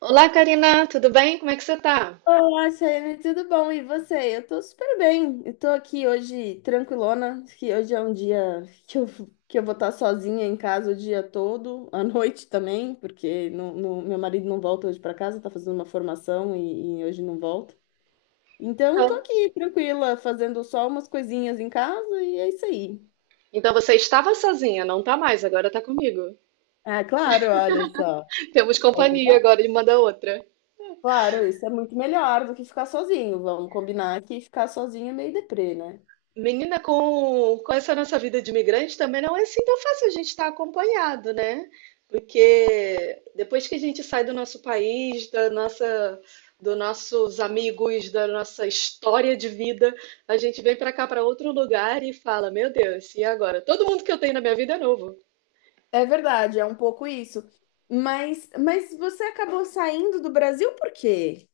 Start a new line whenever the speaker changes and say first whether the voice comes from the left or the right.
right: Olá, Karina, tudo bem? Como é que você tá?
left: Olá, Shane, tudo bom? E você? Eu tô super bem. Eu tô aqui hoje tranquilona, que hoje é um dia que eu vou estar sozinha em casa o dia todo, à noite também, porque meu marido não volta hoje para casa, tá fazendo uma formação e hoje não volta. Então, tô
right: Ah,
left: aqui tranquila, fazendo só umas coisinhas em casa e é isso aí.
right: então você estava sozinha, não tá mais, agora tá comigo.
left: Ah, claro, olha só.
right: Temos
left: É
right: companhia
left: verdade?
right: agora de uma da outra.
left: Claro, isso é muito melhor do que ficar sozinho. Vamos combinar que ficar sozinho é meio deprê, né?
right: Menina, com essa nossa vida de imigrante também não é assim tão fácil a gente estar acompanhado, né? Porque depois que a gente sai do nosso país, dos nossos amigos, da nossa história de vida, a gente vem pra cá, pra outro lugar e fala: Meu Deus, e agora? Todo mundo que eu tenho na minha vida é novo.
left: É verdade, é um pouco isso. Mas você acabou saindo do Brasil por quê?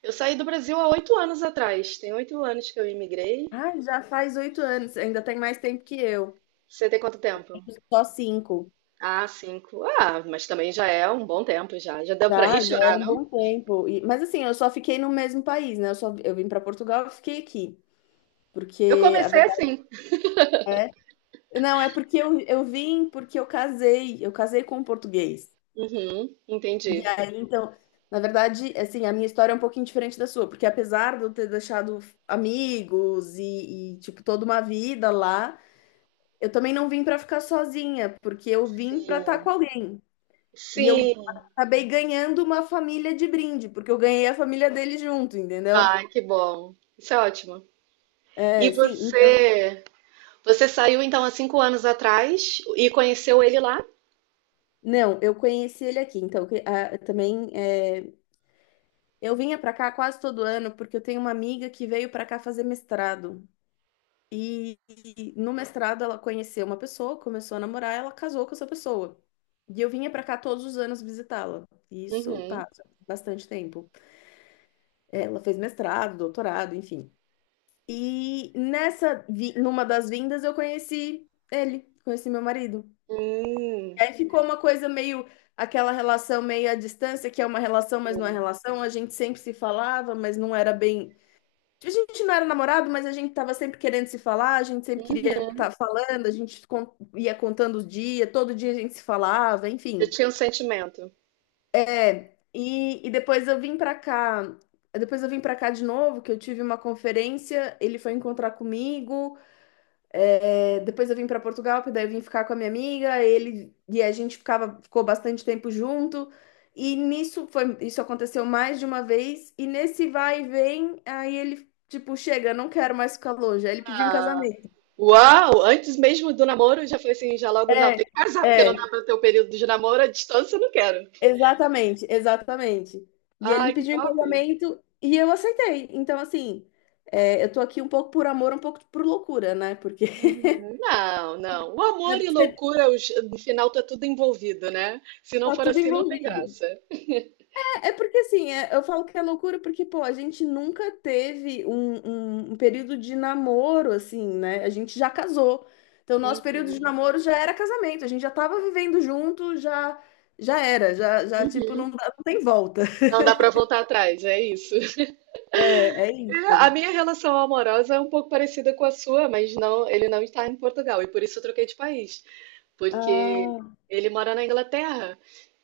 right: Eu saí do Brasil há 8 anos atrás. Tem 8 anos que eu imigrei.
left: Ah, já faz 8 anos, ainda tem mais tempo que eu.
right: Você tem quanto tempo?
left: Só cinco.
right: Ah, cinco. Ah, mas também já é um bom tempo já. Já deu pra rir e
left: Já, já é
right: chorar,
left: um
right: não?
left: bom tempo. Mas assim, eu só fiquei no mesmo país, né? Eu vim para Portugal e fiquei aqui.
right: Eu
left: Porque a
right: comecei
left: verdade
right: assim.
left: é. Não, é porque eu vim porque eu casei. Eu casei com um português.
right: Uhum,
left: E
right: entendi.
left: aí, então, na verdade, assim, a minha história é um pouquinho diferente da sua, porque apesar de eu ter deixado amigos tipo, toda uma vida lá, eu também não vim pra ficar sozinha, porque eu vim pra estar com
right: Sim.
left: alguém. E eu
right: Sim.
left: acabei ganhando uma família de brinde, porque eu ganhei a família dele junto, entendeu?
right: Ah, que bom. Isso é ótimo. E
left: É, sim, então,
right: você, você saiu então há cinco anos atrás e conheceu ele lá?
left: não, eu conheci ele aqui, então, eu vinha pra cá quase todo ano, porque eu tenho uma amiga que veio pra cá fazer mestrado. E no mestrado ela conheceu uma pessoa, começou a namorar, ela casou com essa pessoa. E eu vinha pra cá todos os anos visitá-la. E isso
right: Uhum.
left: passa bastante tempo. Ela fez mestrado, doutorado, enfim. E nessa, numa das vindas eu conheci ele, conheci meu marido.
right: Hum.
left: E aí ficou uma coisa meio, aquela relação meio à distância, que é uma relação, mas não é relação. A gente sempre se falava, mas não era bem, a gente não era namorado, mas a gente tava sempre querendo se falar, a gente sempre queria estar
right: Uhum.
left: falando, a gente ia contando os dias, todo dia a gente se falava,
right: Eu
left: enfim.
right: tinha um sentimento.
left: É, e depois eu vim pra cá, depois eu vim pra cá de novo, que eu tive uma conferência, ele foi encontrar comigo, é, depois eu vim para Portugal, porque daí eu vim ficar com a minha amiga, ele e a gente ficava, ficou bastante tempo junto. E nisso foi, isso aconteceu mais de uma vez, e nesse vai e vem, aí ele tipo, chega, não quero mais ficar longe. Aí ele pediu em
right: Ah,
left: casamento.
right: uau! Antes mesmo do namoro, já foi assim, já logo, não,
left: É,
right: tem que casar, porque não
left: é,
right: dá para ter o período de namoro à distância, eu não quero.
left: exatamente, exatamente. E ele me
right: Ai, que
left: pediu em
right: top!
left: casamento e eu aceitei. Então, assim, é, eu tô aqui um pouco por amor, um pouco por loucura, né? Porque
right: Uhum. Não, não. O
left: né,
right: amor e
left: porque
right: loucura, no final tá tudo envolvido, né? Se não
left: tá
right: for
left: tudo
right: assim, não tem
left: envolvido.
right: graça.
left: É porque assim, eu falo que é loucura porque, pô, a gente nunca teve um, um período de namoro, assim, né? A gente já casou. Então, nosso período
right: Uhum.
left: de namoro já era casamento, a gente já tava vivendo junto, já, já era, já, já, tipo,
right: Uhum.
left: não, não tem volta.
right: Não dá para voltar atrás, é isso.
left: É, é
right: A
left: isso.
right: minha relação amorosa é um pouco parecida com a sua, mas não, ele não está em Portugal e por isso eu troquei de país, porque
left: Ah,
right: ele mora na Inglaterra.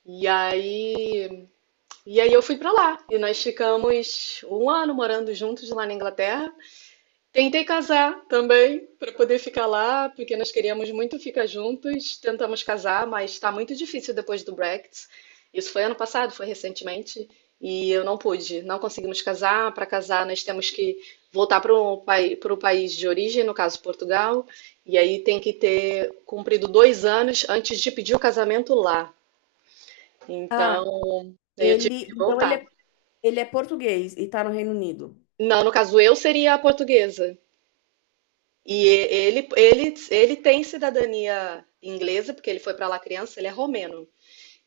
right: E aí E aí eu fui pra lá. E nós ficamos um ano morando juntos lá na Inglaterra. Tentei casar também para poder ficar lá, porque nós queríamos muito ficar juntos. Tentamos casar, mas está muito difícil depois do Brexit. Isso foi ano passado, foi recentemente, e eu não pude. Não conseguimos casar. Para casar, nós temos que voltar para o país de origem, no caso Portugal, e aí tem que ter cumprido 2 anos antes de pedir o casamento lá.
left: ah,
right: Então, eu tive
left: ele,
right: que
left: então ele
right: voltar.
left: é, ele é português e tá no Reino Unido.
right: Não, no caso eu seria a portuguesa. E e- ele tem cidadania inglesa, porque ele foi para lá criança, ele é romeno.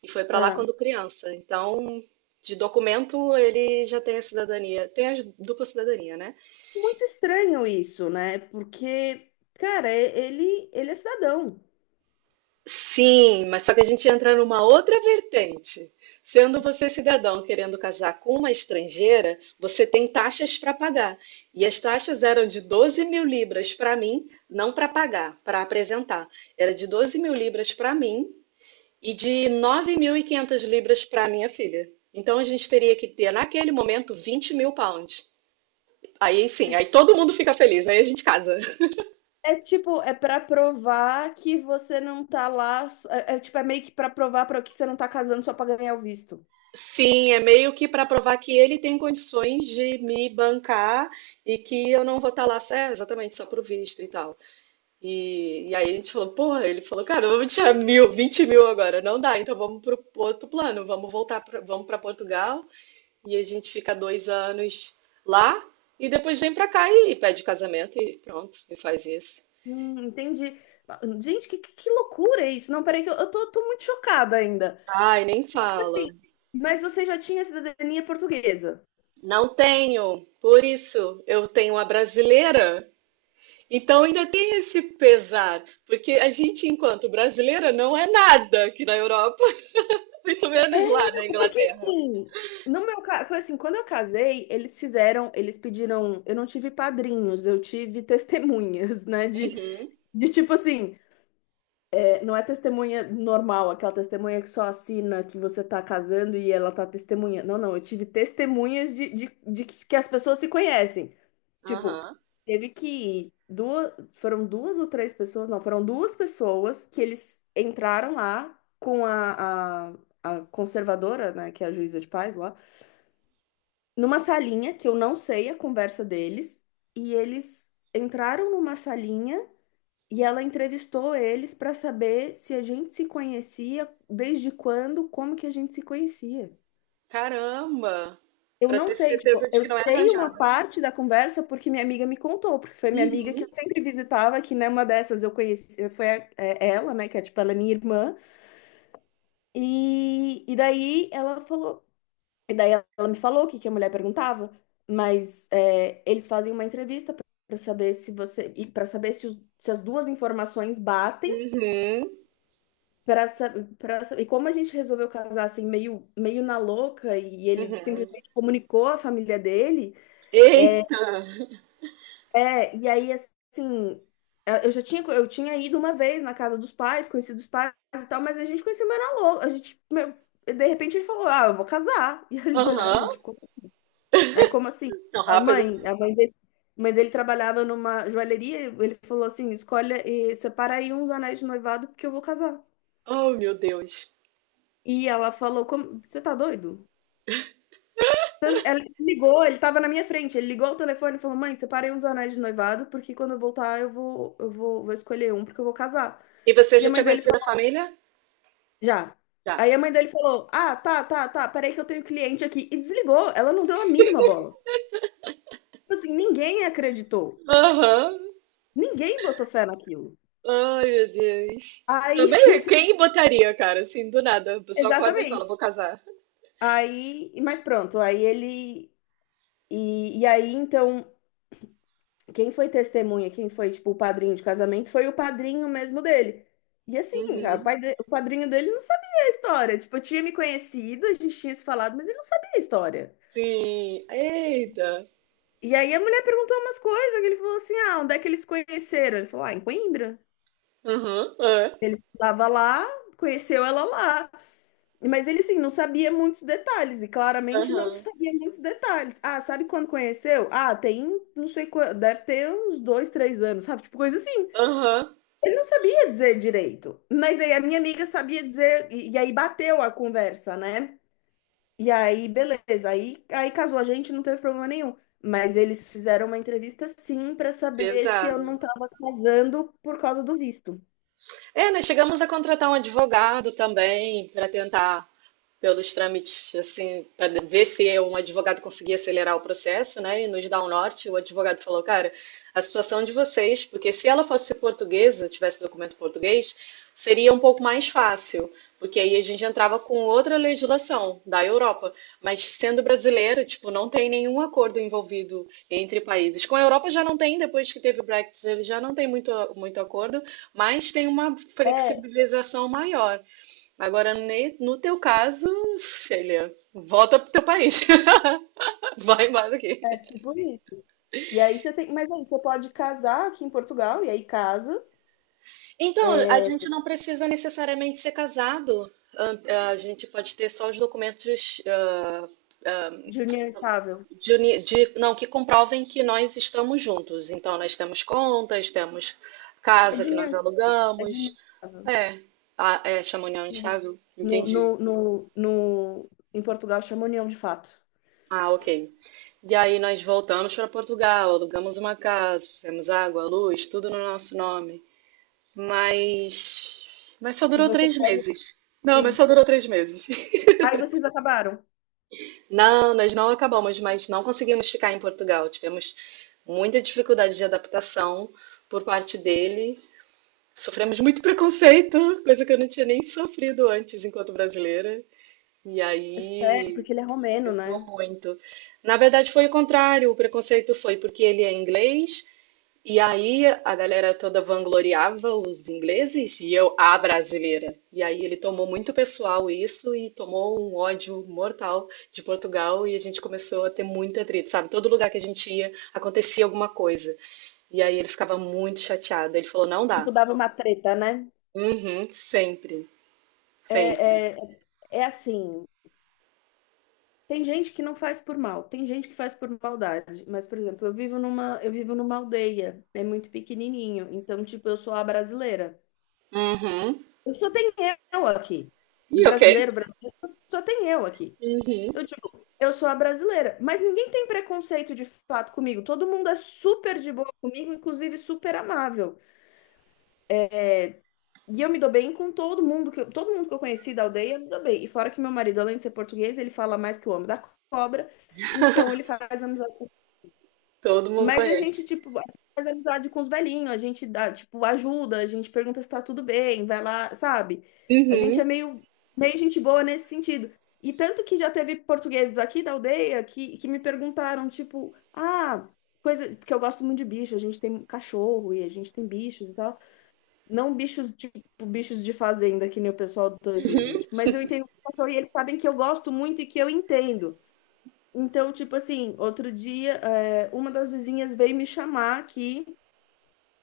right: E foi para lá
left: Ah,
right: quando criança. Então, de documento, ele já tem a cidadania. Tem a dupla cidadania, né?
left: muito estranho isso, né? Porque, cara, ele é cidadão.
right: Sim, mas só que a gente entra numa outra vertente. Sendo você cidadão querendo casar com uma estrangeira, você tem taxas para pagar. E as taxas eram de £12.000 para mim, não para pagar, para apresentar. Era de £12.000 para mim e de £9.500 para minha filha. Então a gente teria que ter, naquele momento, 20.000 pounds. Aí sim, aí todo mundo fica feliz, aí a gente casa.
left: É tipo, é pra provar que você não tá lá. É, é tipo, é meio que pra provar para que você não tá casando só pra ganhar o visto.
right: Sim, é meio que para provar que ele tem condições de me bancar e que eu não vou estar lá, é, exatamente, só pro visto e tal. E aí a gente falou, porra, ele falou, cara, vamos tirar mil, 20.000 agora, não dá, então vamos pro outro plano, vamos voltar, vamos para Portugal e a gente fica 2 anos lá e depois vem para cá e, pede casamento e pronto, e faz isso.
left: Entendi. Gente, que loucura é isso? Não, peraí, que tô muito chocada ainda.
right: Ai, nem fala.
left: Assim, mas você já tinha cidadania portuguesa?
right: Não tenho, por isso eu tenho a brasileira. Então ainda tem esse pesar, porque a gente, enquanto brasileira, não é nada aqui na Europa, muito
left: É,
right: menos lá na
left: não, porque
right: Inglaterra.
left: assim, no meu caso, foi assim, quando eu casei, eles fizeram, eles pediram, eu não tive padrinhos, eu tive testemunhas, né? De,
right: Uhum,
left: de tipo assim. Não é testemunha normal, aquela testemunha que só assina que você tá casando e ela tá testemunha. Não, não, eu tive testemunhas de que as pessoas se conhecem. Tipo,
right: aham.
left: teve que ir duas, foram duas ou três pessoas, não, foram duas pessoas que eles entraram lá com a conservadora, né, que é a juíza de paz lá, numa salinha que eu não sei a conversa deles, e eles entraram numa salinha. E ela entrevistou eles para saber se a gente se conhecia, desde quando, como que a gente se conhecia.
right: Caramba!
left: Eu
right: Para
left: não
right: ter
left: sei,
right: certeza
left: tipo,
right: de
left: eu
right: que não é
left: sei uma
right: arranjada.
left: parte da conversa porque minha amiga me contou, porque foi minha amiga
right: Uhum,
left: que eu sempre visitava, que numa dessas eu conheci, é, ela, né, que é tipo, ela é minha irmã, e daí ela falou, e daí ela me falou o que que a mulher perguntava, mas é, eles fazem uma entrevista para saber se você, e para saber se, se as duas informações batem.
right: uhum,
left: Pra, sa- e como a gente resolveu casar assim, meio, meio na louca, e ele
right: uhum.
left: simplesmente comunicou a família dele, é,
right: Eita!
left: é, e aí assim, é, eu já tinha, eu tinha ido uma vez na casa dos pais, conhecido os pais e tal, mas a gente conheceu meio na louca, a gente, meu, de repente ele falou, ah, eu vou casar, e eles olharam,
right: Aham,
left: mas tipo, né, como assim?
right: tão
left: Falaram,
right: rápido.
left: mãe, a mãe dele trabalhava numa joalheria, ele falou assim, escolhe, e separa aí uns anéis de noivado, porque eu vou casar.
right: Oh, meu Deus.
left: E ela falou, como, você tá doido? Ela ligou, ele tava na minha frente. Ele ligou o telefone e falou: Mãe, separei uns anéis de noivado, porque quando eu voltar eu vou, vou escolher um, porque eu vou casar.
right: E você
left: E
right: já
left: a
right: tinha
left: mãe dele
right: conhecido a
left: falou:
right: família?
left: Já.
right: Já.
left: Aí a mãe dele falou: Ah, tá, tá, tá, peraí que eu tenho cliente aqui. E desligou. Ela não deu a mínima bola. Tipo assim, ninguém acreditou.
right: Aham.
left: Ninguém botou fé naquilo.
right: Ai, meu Deus.
left: Aí,
right: Também, quem botaria, cara, assim, do nada? A pessoa acorda e fala,
left: exatamente.
right: vou casar.
left: Aí, mas pronto, aí ele. E aí, então. Quem foi testemunha, quem foi, tipo, o padrinho de casamento, foi o padrinho mesmo dele. E assim, cara,
right: Uhum.
left: o padrinho dele não sabia a história. Tipo, eu tinha me conhecido, a gente tinha se falado, mas ele não sabia a história.
right: Sim. Eita.
left: E aí a mulher perguntou umas coisas, que ele falou assim: ah, onde é que eles se conheceram? Ele falou, ah, em Coimbra.
right: Aham, é.
left: Ele estava lá, conheceu ela lá. Mas ele, assim, não sabia muitos detalhes, e claramente não
right: Aham,
left: sabia muitos detalhes. Ah, sabe quando conheceu? Ah, tem, não sei, deve ter uns dois, três anos, sabe? Tipo, coisa assim.
right: aham.
left: Ele não sabia dizer direito, mas daí a minha amiga sabia dizer, e aí bateu a conversa, né? E aí, beleza, aí, aí casou a gente, não teve problema nenhum. Mas eles fizeram uma entrevista sim para saber se eu
right: Pesada.
left: não estava casando por causa do visto.
right: É, nós chegamos a contratar um advogado também para tentar pelos trâmites, assim, para ver se um advogado conseguia acelerar o processo, né, e nos dar um norte. O advogado falou, cara, a situação de vocês, porque se ela fosse portuguesa, tivesse documento português, seria um pouco mais fácil, porque aí a gente entrava com outra legislação da Europa. Mas sendo brasileira, tipo, não tem nenhum acordo envolvido entre países. Com a Europa já não tem, depois que teve o Brexit, ele já não tem muito, muito acordo, mas tem uma
left: É,
right: flexibilização maior. Agora, no teu caso, filha, volta pro teu país. Vai embora daqui.
left: é tipo isso. E aí você tem, mas aí você pode casar aqui em Portugal, e aí casa,
right: Então, a
left: é,
right: gente não precisa necessariamente ser casado. A gente pode ter só os documentos ah,
left: de união estável.
right: não, que comprovem que nós estamos juntos. Então, nós temos contas, temos
left: É
right: casa
left: de
right: que
left: união,
right: nós
left: é de união
right: alugamos.
left: estável.
right: É, é chama união estável.
left: No,
right: Entendi.
left: no, no, no- em Portugal chama união de fato.
right: Ah, ok. E aí nós voltamos para Portugal, alugamos uma casa, fizemos água, luz, tudo no nosso nome. Mas, mas só
left: E
right: durou
left: você
right: três
left: pode.
right: meses. Não, mas
left: E
right: só durou 3 meses.
left: aí vocês acabaram.
right: Não, nós não acabamos, mas não conseguimos ficar em Portugal. Tivemos muita dificuldade de adaptação por parte dele. Sofremos muito preconceito, coisa que eu não tinha nem sofrido antes enquanto brasileira. E
left: É sério,
right: aí
left: porque ele é romeno,
right: pesou
left: né?
right: muito. Na verdade, foi o contrário. O preconceito foi porque ele é inglês, e aí a galera toda vangloriava os ingleses e eu, a brasileira. E aí ele tomou muito pessoal isso e tomou um ódio mortal de Portugal e a gente começou a ter muito atrito, sabe? Todo lugar que a gente ia acontecia alguma coisa. E aí ele ficava muito chateado. Ele falou: não
left: Tipo,
right: dá.
left: dava uma treta, né?
right: Uhum, sempre, sempre.
left: É, é, assim, tem gente que não faz por mal, tem gente que faz por maldade. Mas, por exemplo, eu vivo numa aldeia, é muito pequenininho. Então, tipo, eu sou a brasileira.
right: Uhum.
left: Eu só tenho eu aqui. De
right: E ok.
left: brasileiro, brasileiro, só tem eu aqui.
right: Uhum.
left: Então, tipo, eu sou a brasileira. Mas ninguém tem preconceito de fato comigo. Todo mundo é super de boa comigo, inclusive super amável. E eu me dou bem com todo mundo que eu conheci da aldeia, eu me dou bem. E fora que meu marido, além de ser português, ele fala mais que o homem da cobra. Então ele faz amizade
right: Todo mundo
left: Mas a
right: conhece.
left: gente, tipo, faz amizade com os velhinhos, a gente dá, tipo, ajuda, a gente pergunta se tá tudo bem, vai lá, sabe? A gente
right: Uhum.
left: é meio, meio gente boa nesse sentido. E tanto que já teve portugueses aqui da aldeia que me perguntaram, tipo, ah, coisa, porque eu gosto muito de bicho, a gente tem cachorro e a gente tem bichos e tal. Não bichos, tipo, bichos de fazenda, que nem o pessoal do Tangerino. Tipo, mas eu entendo o que eu sou e eles sabem que eu gosto muito e que eu entendo. Então, tipo assim, outro dia, é, uma das vizinhas veio me chamar aqui.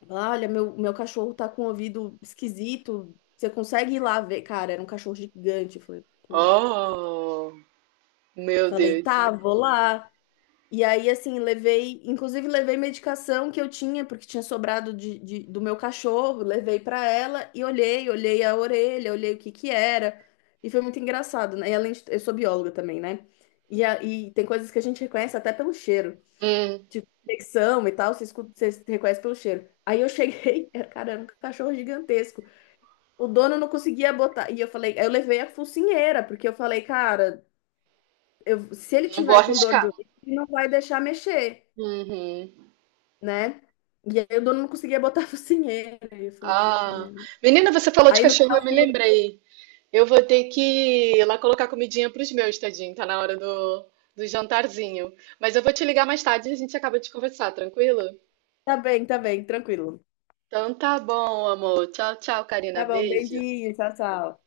left: Olha, meu cachorro tá com o ouvido esquisito. Você consegue ir lá ver? Cara, era um cachorro gigante. Eu falei, pô.
right: Oh, meu
left: Falei,
right: Deus.
left: tá, vou lá. E aí, assim, levei, inclusive levei medicação que eu tinha, porque tinha sobrado do meu cachorro, levei pra ela e olhei, olhei a orelha, olhei o que que era. E foi muito engraçado, né? E além de, eu sou bióloga também, né? E tem coisas que a gente reconhece até pelo cheiro,
right: Hum,
left: tipo infecção e tal, você escuta, você reconhece pelo cheiro. Aí eu cheguei, cara, era um cachorro gigantesco. O dono não conseguia botar. E eu falei, eu levei a focinheira, porque eu falei, cara, se ele
right: não vou
left: tiver com dor de
right: arriscar.
left: ouvido, ele não vai deixar mexer.
right: Uhum.
left: Né? E aí o dono não conseguia botar a focinheira. E eu falei, puta
right: Ah,
left: merda.
right: menina, você falou de
left: Aí no
right: cachorro, eu
left: final
right: me
left: fui eu.
right: lembrei. Eu vou ter que ir lá colocar comidinha pros meus, tadinho. Tá na hora do jantarzinho. Mas eu vou te ligar mais tarde e a gente acaba de conversar, tranquilo?
left: Tá bem, tá bem, tranquilo.
right: Então tá bom, amor. Tchau, tchau, Karina.
left: Tá bom,
right: Beijo.
left: beijinho, tchau, tchau.